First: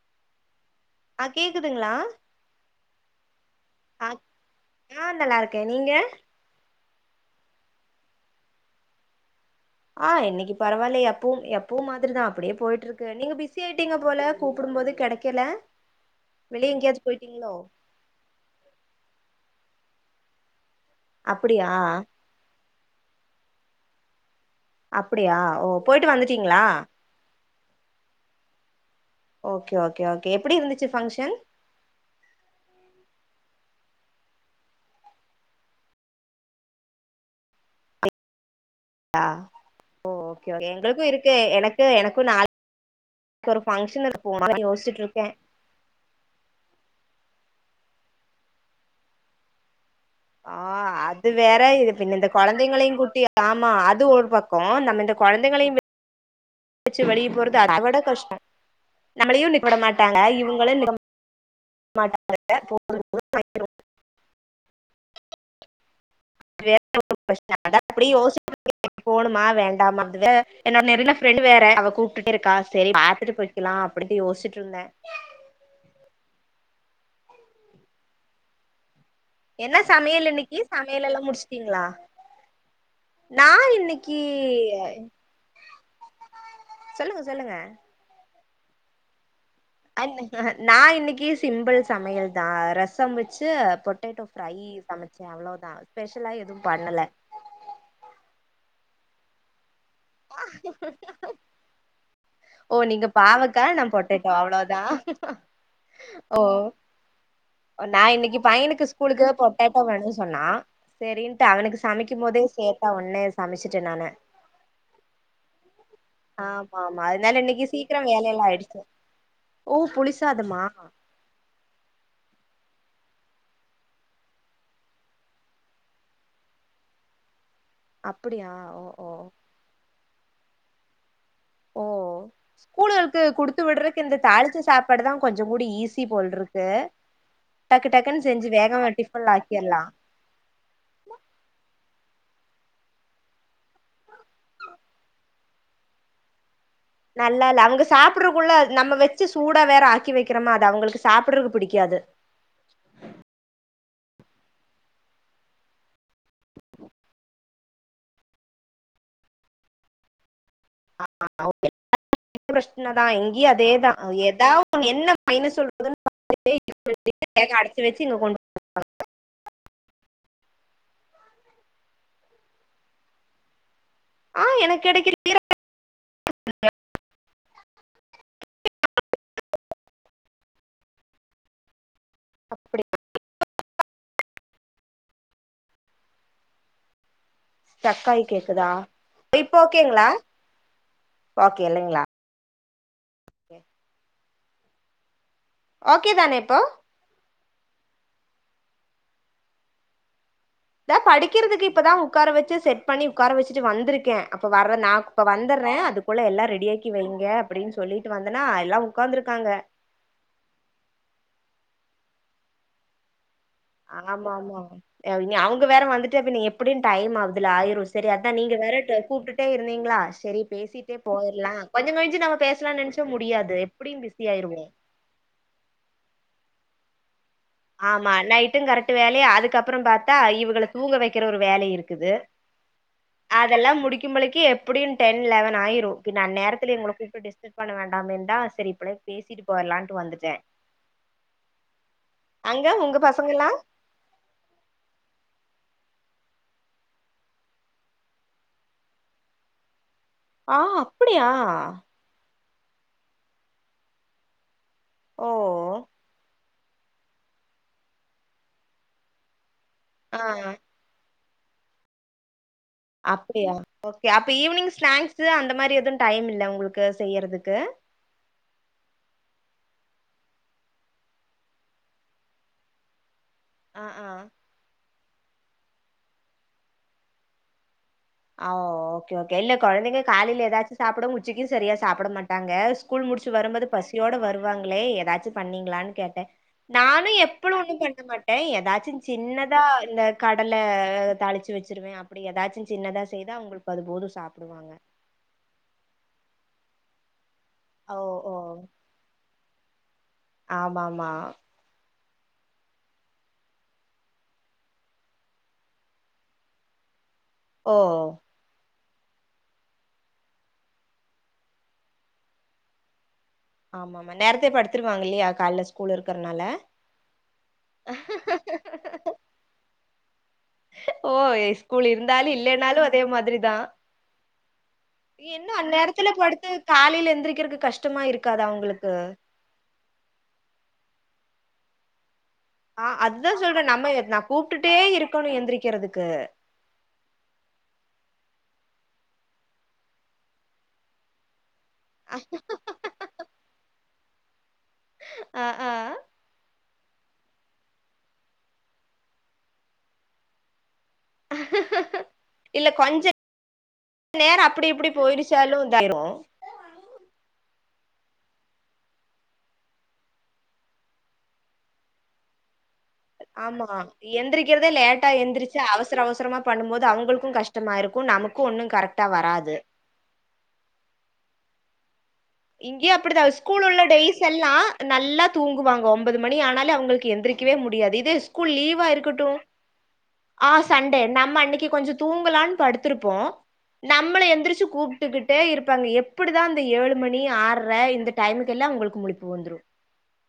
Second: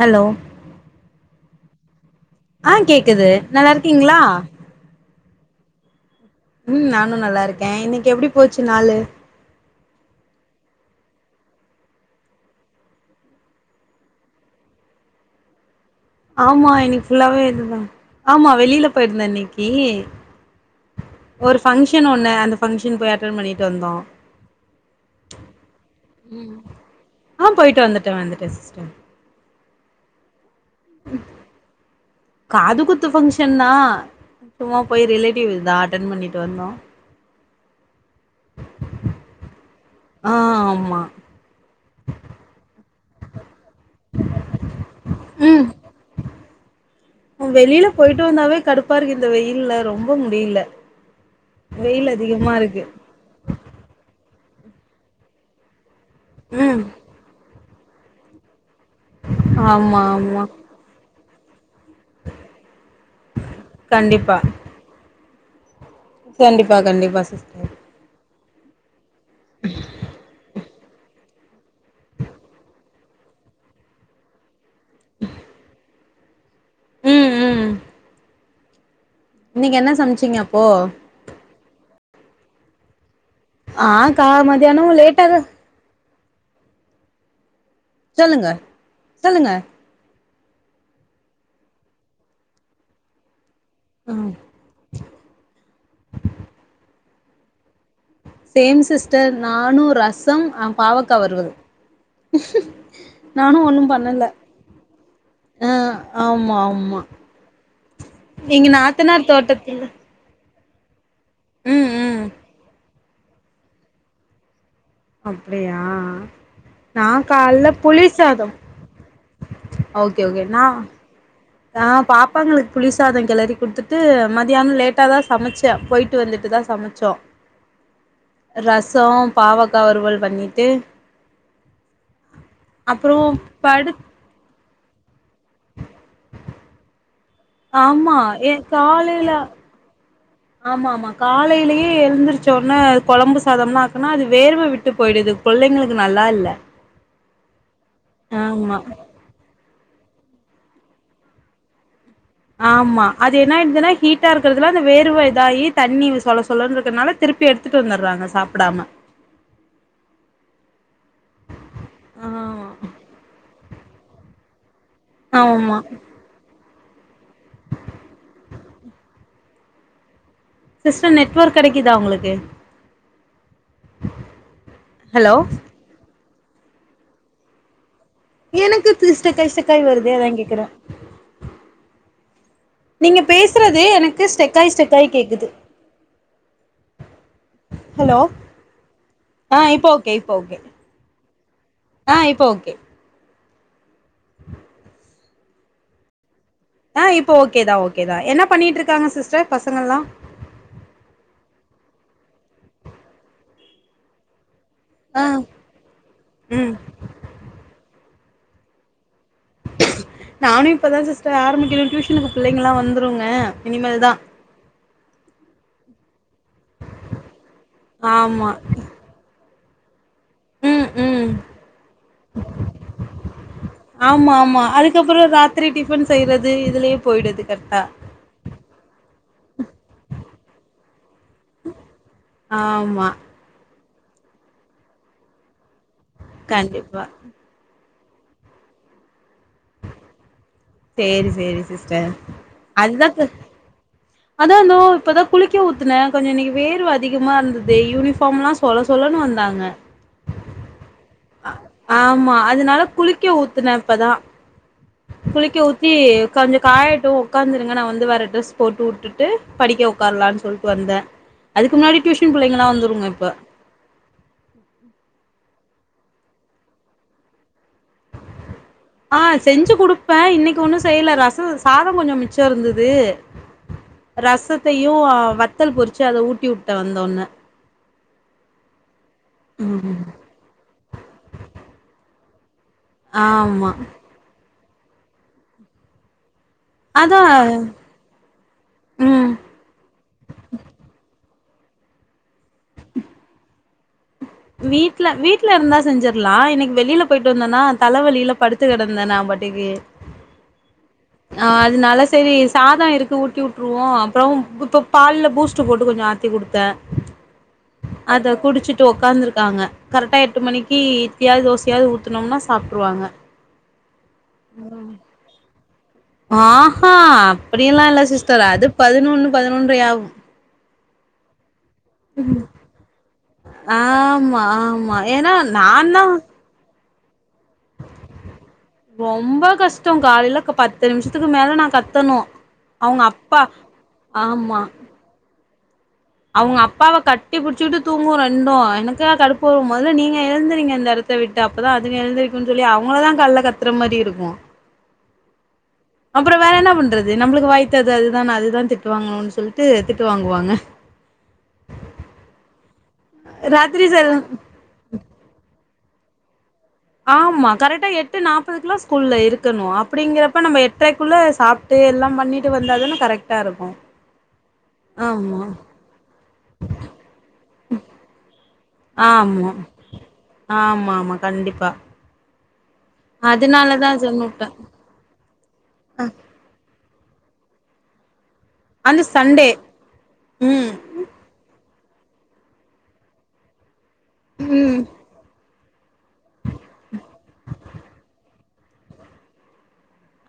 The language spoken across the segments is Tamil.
ஹலோ அ கேக்குதுங்களா ஆ கேக்குது நல்லா இருக்கீங்களா நா நல்லா இருக்கேன் நீங்க ம் நானும் நல்லா இருக்கேன் இன்னைக்கு எப்டி போச்சு நாலு ஆ இன்னைக்கு பரவாயில்ல எப்வும் எப்வும் மாதிரிதான் அப்டியே போயிட்டு இருக்கு நீங்க பிஸியாயிட்டீங்க போல கூப்டும் போது கெடைக்கல ஆமா இன்னைக்கு ஃபுல்லாவே இதுதான் ஆமா வெளில போயிருந்தேன் இன்னைக்கு ஒரு அப்படியா ஃபங்க்ஷன் ஒன்னு அந்த ஃபங்க்ஷன் போய் அட்டன் பண்ணிட்டு வந்தோம் அப்டியா ஓ போயிட்டு வந்ட்டீங்களா ஆ போயிட்டு வந்துட்டோன் வந்துட்டேன் சிஸ்டர் ஓகே ஓகே ஓகே எப்டி இருந்துச்சு ஃபங்க்ஷன் காது குத்து ஃபங்க்ஷன்தா சும்மா போய் ரிலேட்டிவ் வீடுதா அட்டென் பண்ணிட்டு வந்தோம் ஆம் ஓ ஆ ஓக்கே ஓக்கே ஆமா எங்களுக்கும் இருக்கு எனக்கு எனக்கும் நாள் ஒரு ஃபங்க்ஷன் இருக்கு போலாமா யோசுச்சுட்ருக்கேன் வெளில பொயிட்டு வந்தாவே கடுப்பா இருக்கு இந்த வெயில்ல ரொம்ப ஆ முடியல அது வேற இது இப்ப வெயில் இந்த அதிகமா இருக்கு கொழந்தைங்களையும் கூட்டி ஆமாம் அது ஒரு பக்கம் நம்ம இந்த கொழந்தைங்களையும் விட் ம் ட்டு வெளியே போறது அத விட கஷ்டம் நம்மளையும் விட ஆமா மாட்டாங்க ஆமா இவங்களும் ந மாட்டாங்க போ கண்டிப்பா கண்டிப்பா கண்டிப்பா சிஸ்டர் [unintelligible] அப்டி யோச்சுட்டு இருக்கே போகணுமா வேண்டாமா அது என்னோட நெருங்குன ஃப்ரெண்ட் வேற அவ கூப்ட்டு இருக்கா செரி பாத்துட்டு போய்கலாம் அப்டின் யோசிட்டு இருந்தேன் ம் ம் இன்னைக்கு என்ன சமையல் சமைச்சீங்க இன்னைக்கு அப்போ சமையலெல்லாம் முடிச்சுட்டீங்களா நான் ஆ இன்னைக்கு கா மதியானம் லேட்டாதா சொல்லுங்க சொல்லுங்க சொல்லுங்க சொல்லுங்க அ நான் இன்னைக்கு சிம்பிள் சமையல் தான் ரசம் வச்சு பொட்டேட்டோ ம் ஃப்ரை சமைச்சேன் அவ்வளோதான் ஸ்பெஷலா எதுவும் பண்ணல சேம் சிஸ்டர் நானும் ரசம் பாவக்க வருவல் ஓ நீங்க நானு பாவக்கா ஒன்னு நான் பண்ணல பொட்டேட்டோ அவ்ளோ தான் ஆ ஆமா ஆமா நான் இன்னைக்கு எங்க பையனுக்கு ஸ்கூலுக்கு நாத்தனார் பொட்டேடோ தோட்டத்துல வேணும் சொன்னா செரின்னுட்டு அவனுக்கு ம் ம் சமைக்கும் போதே சேர்த்தா ஒன்னே சமைச்சுட்டேன் நானு அப்டியா ஆமா ஆமா நான் அதனால இன்னைக்கு காலைல சீக்கிரோ புலி வேலையெல்லா சாதம் ஆயிடுச்சு ஓ ஓகே ஓகே புளிசாதமா ந நா பாப்பாங்களுக்கு புளிசாதம் கெளறி கொடுத்துட்டு மதியானம் லேட்டா தான் சமைச்சேன் போயிட்டு வந்துட்டுதான் சமைச்சோம் அப்படியா ஓ ஓ ரசம் பாவக்காய் வறுவல் பண்ணிட்டு ஓ அப்றோ ஸ்கூலுகளுக்கு குடுத்து படு விடுறதுக்கு இந்த தாளிச்ச சாப்பா பாடு தான் கொஞ்ச கூட ஈஸி போல இருக்கு டக்கு ஆமா டக்குன்னு செஞ்சு ஏ வேகமா டிபன்ல காலைல ஆக்கிடலாம் ஆமா ஆமா காலையிலேயே எழுந்தருச்ச உடனே அது குழம்பு சாதம்ன்னு ஆக்குனா அது வேர்வ விட்டு போயிடுது புள்ளைங்களுக்கு நல்லா இல்ல நல்லா இல்ல அவங்க சாப்பிடறதுக்குள்ள ஆமா நம்ம வெச்சு ச்சு சூடா வேற ஆக்கி வைக்கிறோமா அது அவங்களுக்கு சாப்பிடுறக்கு பிடிக்காது ஆமா அது என்னயிடுதுன்னா ஹீட்டா இருக்கிறதுல அந்த வேர்வ இதாயி தண்ணி சொல சொலன்னு இருக்கனால திருப்பி எடுத்துட்டு வந்துடுறாங்க சாப்பிடாம [unintelligible] ஆ பிரச்சன தான் இங்கயும் அதேதான் ஏதாவ என்ன பன ஆமா சொல்றதுன்ன [unintelligible] அடைச்சு வெச்சு இங்க கொண்டு சிஸ்டர் நெட்ஒர்க் கிடைக்குதா உங்களுக்கு ஆ எனக்கு கெடைக்கு ஹலோ [inaudible] எனக்கு ஸ்டக்காயி ஸ்டக்காயி வருதே அதான் கேக்குறேன் அப்படி நீங்க பேசுறது எனக்கு ஸ்டெக்காய் ஸ்டெக்காய் கேக்குது ஹலோ ஸ்டக்காய் கேக்குதா ஆ இப்போ ஓகேங்களா ஓகே இப்போ ஓகே ஓகே இல்லங்களா ஆ இப்போ ஓகே ஓகே தானே இப்போ ஆ இப்போ ஓகே தா ஓகே தா என்ன பண்ணிட்டு இருக்காங்க சிஸ்டர் பசங்கள்லாம் தா படிக்கிறதுக்கு இப்பதா உட்கார வெச்சு செட் பண்ணி உட்கார வச்சுட்டு வந்திருக்கேன் அப்ப வர்ற நா ஆ அப்ப வந்துர்றேன் அதுக்குள்ள எல்லா ம் ரெடியாக்கி வைங்க அப்டின்னு சொல்லிட்டு வந்தேனா எல்லா உட்காந்துருக்காங்க நானு இப்பதா சிஸ்டர் ஆரம்பிக்கறேன் டியூஷனுக்கு பிள்ளைங்கலா வந்துருங்க இனிமேல் தா ஆமா ஆமா அவிங்க அவங்க வேற வந்துட்டு அப்ப நீ எப்படியு டைம் ஆகுதுல ஆயிரு சரி அதான் ஆமா நீங்க வேற கூப்பிட்டுட்டே இருந்தீங்களா சரி ம் பேசிட்டே ம் போயிரலாம் கொஞ்சம் கழிச்சு நம்ம பேசலாம் நினைச்ச முடியாது எப்படியும் பிஸி ஆயிருவோம் அதுக்கப்புறம் ராத்திரி டிஃபன் செய்றது இதுலயே போயிடுது கரெக்டா ஆமா நைட்டும் கரெக்ட் வேலையா அதுக்கப்புறம் பாத்தா இவகள தூங்க வைக்கிற ஒரு வேலை இருக்குது ஆமா அதெல்லாம் முடிக்கும்பளைக்கு எப்படியு டென் லெவன் ஆயிரும் பின்ன அந்நேரத்துல எங்கள கண்டிப்பா கூப்டு டெஸ் பண்ண வேண்டாமேன்தா சரி இப்பளே பேசிட்டு போயிரலாம்ட்டு வந்துட்டேன் சேரி சேரி சிஸ்டர் அங்க உங்க அதுதான் பசங்கலாம்? அதான் தோ இப்பதான் குளிக்க ஊத்துனே கொஞ்ச இன்னைக்கு வேர்வ அதிகமா இருந்தது யூனிஃபார்ம்லா சொல சொலன்னு வந்தாங்க ஆ அப்டியா ஆமா அதனால குளிக்க ஊத்துனே இப்பதான் ஓ! குளிக்க ஊத்து தி கொஞ்சம் காயட்டும் உட்க்காந்துருங்க நா வந்து வேர ட்ரெஸ் போட்டு வுட்டுட்டு படிக்க ஆ. உக்காரலானு சொல்ட்டு வந்தேன் அதுக்கு முன்னாடி டியூஷன் பிள்ளைங்கலா வந்து அப்டியா ஓகே அப்ப ஈவினிங் ஸ்நாக்ஸ் அந்த மாறி எதுவும் டைம் இல்ல உங்களுக்கு செய்றதுக்கு ஆ செஞ்சு குடுப்பேன் இன்னைக்கு ஒன்னு செய்யல ரசம் சாதம் கொஞ்சோ மிச்ச இருந்தது அ அ ரசத்தையு ஆ வத்தல் பொறிச்சு அத ஊட்டிவுட்ட வந்தொன்ன ஆ ஓகே ஓகே இல்ல குழந்தைங்க காலையில ஏதாச்சு சாப்பிடும் உச்சைக்கு சரியா சாப்ட மாட்டாங்க ஸ்கூல் முடிச்சு வரும்போது ஆமா பசியோட வருவாங்களே ஏதாச்சு பண்ணீங்களான்னு கேட்டேன் நானு அதா எப்பளு ஒன்னு பண்ண மாட்டே ஏதாச்சும் ம் சின்ன இதா இந்த கடல தாளிச்சி வச்சிருவே அப்டி ஏதாச்சு சின்னதா செய்தா அவங்களுக்கு அது போது சாப் வீட்ல வீட்ல இருந்தா செஞ்சிறலா இன்னக்கி வெளில போயிட்டு வந்தேனா ஓ ஓ தலவலில படுத் து கெடந்தே நா பாட்டுக்கு ஆமா மா ஆ அதனால சரி சாதோ இருக்கு ஊட்டி வுட்டுருவோ அப்பறோ இப்ப பால்ல பூஸ்ட் போட்டு கொஞ்சோ ஆத் தி குடுத்தே ஓ அத குடிச்சிட்டு ஒக் காந்துருக்காங்க கரெக்டா எட்டு மணிக்கு இட்லியாவது தோசையாவது ஊத்துனோம்னா சாப்ட்ருவாங்க ஆமா மா நேரத்தே படுத்துருவாங்க இல்லயா கால்ல ஸ்கூல் இருக் ஆ ஹா அப்டியல்லா இல்ல சிஸ்டர் அது பதினொன்னு பதினொன்ற ஆகு ஓ எஸ் ஸ்கூல் இருந்தாலு இல்லேன்னாலு அதே மாதிரி தா ஆமா ஆமா ஏன்னா இன்னு நான்தா அந்நேரத்துல படுத்து காலேல எந்திரிக்கர்க்கு ரொம்ப கஷ்டோ காலேல க பத்து நிமிஷத்துக்கு மேல நா கத்தனு ஆ அததா சொல்றே நம்ம நா கூப்டுட்டே இருக்கணு எந்திரிக்கிறதுக்கு அவங்க அப்பாவ கட்டி பிடிச்சிகிட்டு தூங்கு ரெண்டு எனக்குதா கடுப்பு வரு மொதல்ல நீங்க எழுந்துறீங்க இந்த எடத் த விட்டு அப்பதா அதுங்க எழுந்திருக்கும்னு சொல்லி அவங்களதா கால்ல கத்துற மாரி இருக்கு ஆ ஆ அப்பறோ வேற என்ன பண்றது நம்மளுக்கு வாய்த்தது அதுதான அதுதா திட்டு வாங்கணுன்னு சொல்லிட்டு திட்டு வாங்குவாங்க இல்ல கொஞ்ச ராத்திரி செல்லு இப்டி இப்டி போயிருச்சாலு இதாயிரு ஆமா கரெக்டா எட்டு நாப்பதுக்குல்லா ஸ்கூல்ல இருக்கணு அப்டிங்கிறப்ப நம்ம எட்ரைக்குள்ள சாப் ட்டு எல்லா பண்ணிட்டு வந்த தான கரெக்டா ஆமா இருக்கு எந்திரிக்கிறதே லேட்டா ஆமா எந்திரிச்சி அவசர அவசரமா பண்ணும் போது அவங்களுக்கு கஷ்டமா இருக்கு நமக்கு ஒன்னு கரெக்டா ஆமா வராது ஆமா ஆமா கண்டிப்பா இங்கயு அப்டிதா ஸ்கூல் உள்ள அதனாலதா டேஸ் சொன்ன வுட்டே எல்லா நல்லா தூங்குவாங்கோ ஒம்பது மணி ஆனாலு அவங்களுக்கு எந்திரிக்கவே முடியாது இதே ஸ்கூல் லீவா அந்த இருக்கட்டு சண்டே ஆ ம் சண் டே நம்ம அன்னக்கி கொஞ்சோ தூங்கலான்னு படுத்திருப்போ நம்மள எந்திரிச்சி ம் கூப்டுக்கிட்டே இருப்பாங்க எப்டிதா அந்த ஏழு மணி ஆர்ற இந்த டைமுக்கு எல்லா அவங்களுக்கு முளிப்பு வந்துரு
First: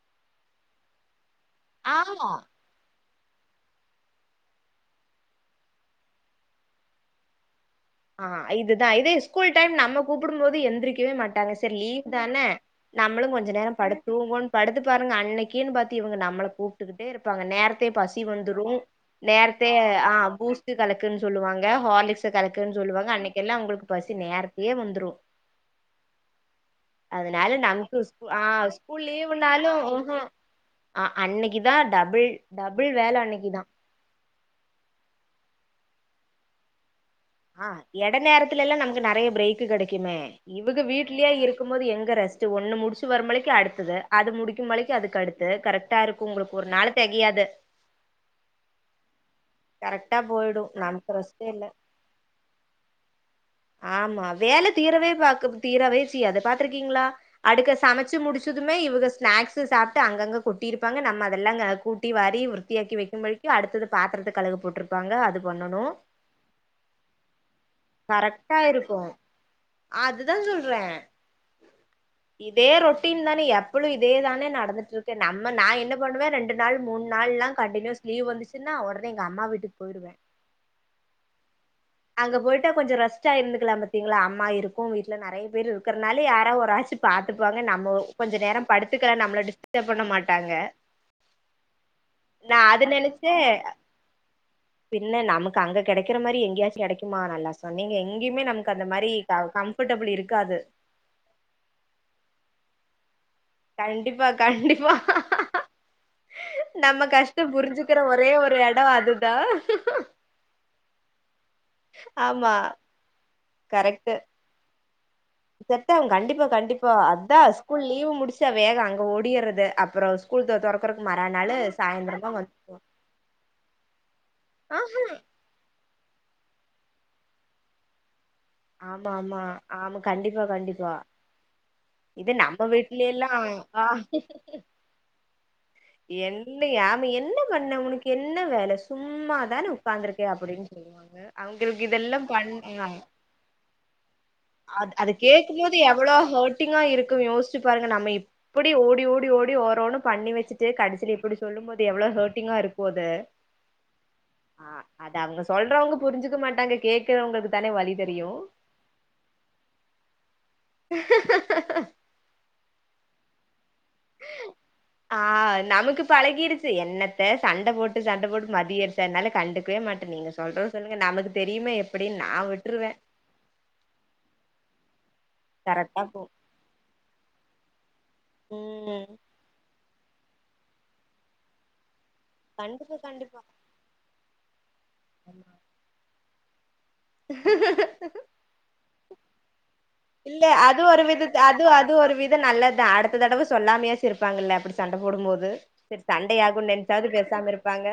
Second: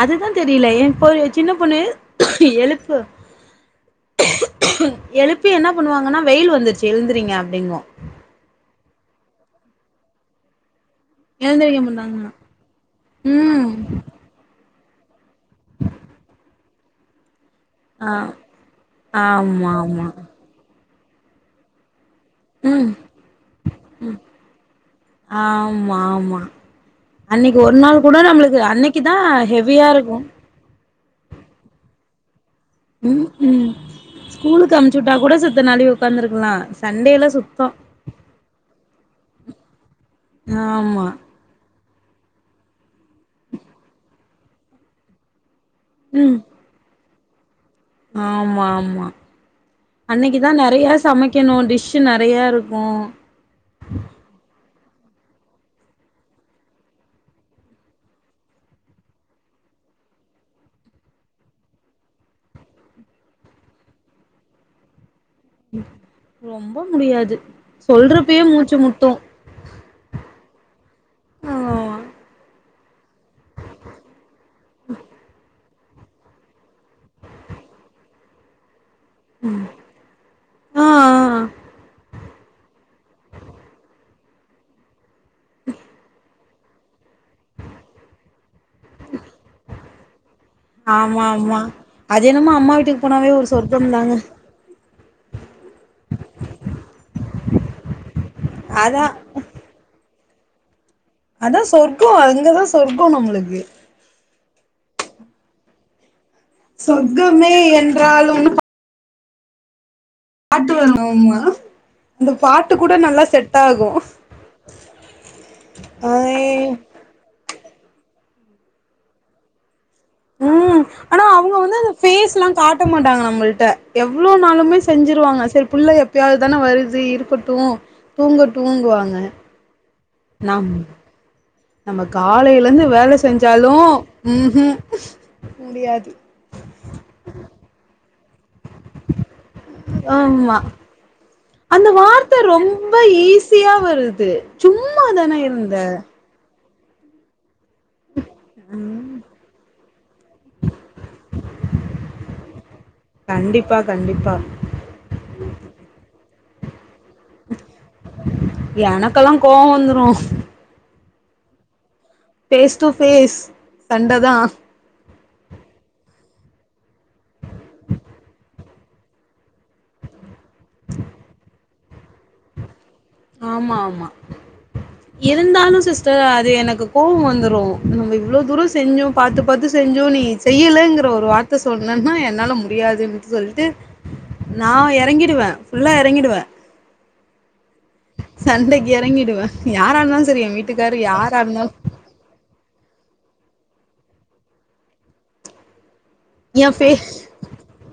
அதுதா தெரில ஏ பொ சின்ன பொண்ணு ஆமா எழுப்ப எழுப்பி என்ன பண்ணுவாங்கன்னா வெயில் வந்துருச்சி எழுந்துறீங்க அப்டிங்கு ஆ இதுதா இதே ஸ்கூல் டைம் நம்ம கூப்டும் போது எந்திரிக் கவே மாட்டாங்க செரி எழுந்திரிக்க லீவ் மாட்டாங்க தான நம்மளு கொஞ்ச நேரோ ம் படுத்து தூங்குவோன்னு படுத்து பாருங்க அன்னக்கீன்னு பாத்து இவங்க நம்மள கூப்ட்டுக்கிட்டே இருப்பாங்க நேர த்தே ஆ பசி வந்துரு நேரத்தே ஆமா ஆமா ஆ பூஸ்ட் கலக்குன்னு சொல்லுவாங்க ஹார்லிக்ஸ கல க்குன்னு ம் சொல்லுவாங்க அன்னைக்கெல்லா அவுங்களுக்கு பசி நேரத்துலயே வந்துரு ஆமா ஆமா அதனால அன்னைக்கு ஒரு நமக்கு நாள் கூட ஸூ ஆ நம்மளுக்கு அன்னைக்கு ஸ்கூல் தா லீவ்னாலு ஹெவியா இருக்கு வுஹு ஆ அன்னக்கிதா டபுள் டபுள் வேலை ம் அன்னக்கிதா ம் ஸ்கூலுக்கு அம்ச்சி விட்டா கூட செத்த நாலி ஒக்காந்துருக்கலா சண்டேலா சுத் ஆ இடை நேரத்துல எல்லா நமக்கு நெறையா பிரேக் கெடைக்குமே இவுக ஆமா வீட்லயே இரு க்கும் போது எங்க ரெஸ்ட் ஒன்னு முடிச்சு வருமலைக்கு அடுத்தது அது முடிக்கும்மலைக்கு அதுக்கு அடுத்து கரெக்டா இருக்கு ம் உங்களுக் ஒரு நாள் தெகியாது ஆமா ஆமா கரெக்டா அன்னைக்குதா போயிடு நிறையா நமக்கு ரெஸ்டே சமைக்கணு இல்ல டிஷ் நிறையா இருக்கு ஆமா வேல தீரவே பாக் தீரவே செய்யாது பாத்துருக்கீங்களா அடுக்க சமச்சு முடிச்சதுமே இவக ஸ்நாக்ஸ்சு சாப்ட்டு அங்கங்க கொட்டிருப்பாங்க நம்ம அதெல்லாங்க கூட்டி வாரி சுத்தியாக்கி வைக்கும் [unintelligible] அடுத்தது பாத்திரத்த கழுவ போட்ருப்பாங்க அது பண்ணனு ரொம்ப முடியாது சொல்றப்பயே கரெக்டா மூச்சு இருக்கு முட்டு அதுதா சொல்றே ஆமா இதே ரொட்டின் தானே எப்பளு இதே தானே நடந்துட்டு இருக்கு நம்ம நா என்ன பண்ணுவ ரெண்டு நாள் மூணு நாள்லா கண்டினியூஸ் லீவ் வந்துச்சுன்னா உடனே எங்க அம்மா வீட்டுக்கு போயிடுவே ஆ ஆ அங்க போயிட்டா கொஞ்ச ரெஸ்டா இருந்துகளாம் பாத்தீங்களா அம்மா இருக்கு வீட்ல நிறைய பேரு இருக்கிறனாலே யாரா ஒரு ஆசி பாத்துப்பாங்க நம்ம கொஞ்ச நேரோ படுத்துக்கலா நம்மள டிஸ்டப் பண்ண மாட்டாங்க ஆமா ஆமா அது என்னமோ நா அம்மா அது வீட்டுக்கு போனாவே நெனச்சே ஒரு சொர்கம் தாங்க பின்ன நமக்கு அங்க கிடைக்கிற மாரி எங்கேயாச்சு கிடக்குமா நல்லா சொன்னீங்க எங்கேயுமே நம க்கு அந்த அதா மாரி கம்ஃபர்டபுள் இருக்காது அதா சொர்க்கோ அங்கதா சொர்க்கோ நம்மளுக்கு கண்டிப்பா கண்டிப்பா நம்ம கஷ்டோ சொர்க்கமே புரிஞ்சிக்கிற ஒரே என்றாலும்னு ஒரு எடோ அதுதா அந்த ஆமா பாட்டு கூட நல்லா செட் ஆகு செட்டாகு கண்டிப்பா அய் கண்டிப்பா அதா ஸ்கூல் லீவு முடிச்சா வேக அங்க ஓடிறது அப்புறோ ஸ்கூல் தொ ம் தொறக்கறக்கு ஆனா அவங்க மறாநாளு வந்து அந்த சாயந்தரமா பேஸ்லா வந்துருவோ காட்ட மாட்டாங்க நம்மள்ட்ட எவ்ளோ ஆ நாளுமே செஞ்சிருவாங்க சரி புள்ள எப்பயாது தானே வருது இருக்கட்டு தூங்க ஆமா ஆமா ஆம்ம கண்டிப்பா நம் கண்டிப்பா நம்ம இது நம்ம காலையில இந்து வேல வீட்லயெல்லாம் செஞ்சாலு ஆ ம் ம் முடியாது என்ன யாம் என்ன பண்ண உனக்கு என்ன வேல சும்மாதானே உட்கார்ந்துருக்கே ஆமா அப்படின் சொல்லுவாங்க அவங்களுக் அந்த இதெல்லா வார்த்த பண் ரொம்ப நம் ஈஸியா வருது அது சும்மா அது தான கேக்கும் போது இருந்த எவ்ளோ ஹர்ட் டிங்கா இருக்கு யோசிச்சு பாருங்க நம்ம எப்படி ஓடி ஓடி ஓடி ஓரோனு பண்ணி வச்சிட்டு கடைசில இப்படி சொல்லும்போது எவ்ளோ ஹர்ட்டிங்கா இருக்கு அது கண்டிப்பா கண்டிப்பா ஆ அத அவங்க சொல்றவங்க புரிஞ்சுக்க மாட்டாங்க கேக்குறவங்களுக் தானே வலி தெரியு எனக்கெல்லா கோவோ வந்துரு [inaudible] ஃபேஸ் டு ஃபேஸ் சண்ட தா ஆ நமக்கு பழகிடுச்சு என்னத்த சண்ட போட்டு சண்ட போட்டு மதிய [unintelligible] கண்டுக்கவே மாட்டே நீங்க சொல்றத சொல்லுங்க நமக்கு தெரியுமே எப்டின் நா விட்ருவே ஆமா ஆமா இருந்தாலு கரெக்டா சிஸ்டர் போ அது எனக்கு கோவோ வந்துரு நம்ம இவ்ளோ தூரோ செஞ்சு ம் பாத்து பாத்து செஞ்சு நீ செய்யலங்கிற ஒரு வார்த்த சொன்னன்னா என் னால கண்டிப்பா முடியாதுன்டு கண்டிப்பா சொல்ட்டு நா இறங்கிடுவே ஃபுல்லா இறங்கிடுவே சண்டைக்கி இறங்கிடுவே யாரா இருந்தாலு சரி என் வீட்டுக்காரு யாரா இருந்தாலு து ஒரு வித நல்லதா அடுத்த தடவ சொல்லாமையாச்சு இருப்பாங்கல்ல அப்படி சண்ட போடும்போது சரி சண்டை ஆகுன் எ ஃபே நினச்சாவது பேசாம இருப்பாங்க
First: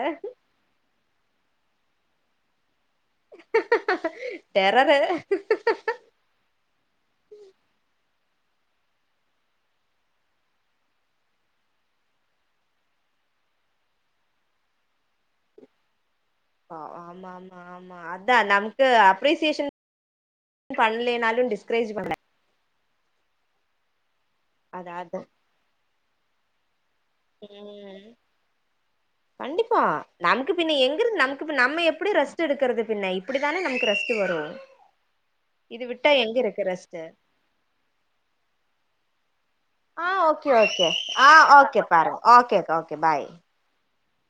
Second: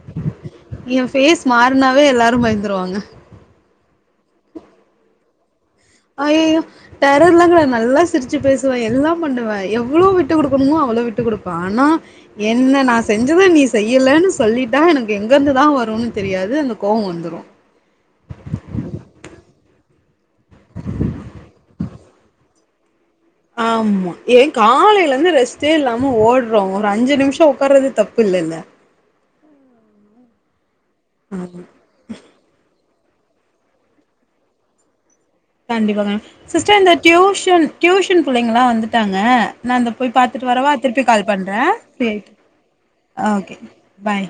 எ ஃபேஸ் மாறுனாவே எல்லாரு பயந்துருவாங்க டெரரு அய்யயோ டெரர்லா கெடயாது நல்லா சிரிச்சு பேசுவே எல்லா பண்ணுவே எவ்ளோ விட்டு குடுக்கனுமோ அவ்ளோ விட்டு குடுப்பே ஆனா என்ன நா செஞ்சத நீ செய்லன் சொல்லிட்டா எனக்கு எங்கெருந்துதா வருன் பா ஆமா ஆமா ஆமா அதா நமக்கு அப்ரீஷேஷன் பண்லேனாலு டிஸ்க்ரேஜ் பண்ண ஆமா ஏ அதாது காலைலந்து ரெஸ்ட்டே இல்லாம ஓட்றோ ஒரு அஞ்சு நிம் ம் கண்டிப்பா நமக்கு பின்ன எங்கெருந்து நமக்கு ஆமா பின்ன நம்ம எ ப்டி ரெஸ்ட்டெடுக்குறது பின்ன இப்டித்தானே நமக்கு ரெஸ்ட்டு வரு இது விட்டா கண்டிப்பாங்க எங்க இருக்கு சிஸ்டர் இந்த ரெஸ்ட்டு டியூஷன் டியூஷன் புள்ளைங்ளா வந்துட்டாங்க நா இந்தா ஆ போய் பாத்துட்டு ஓகே வரவா ஓகே திருப்பி ஆ கால் பண்றே ஓகே பாருங்க ஃப்ரீயாயிட்டு ஓகே ஓகே பாய் ஓகே பாய்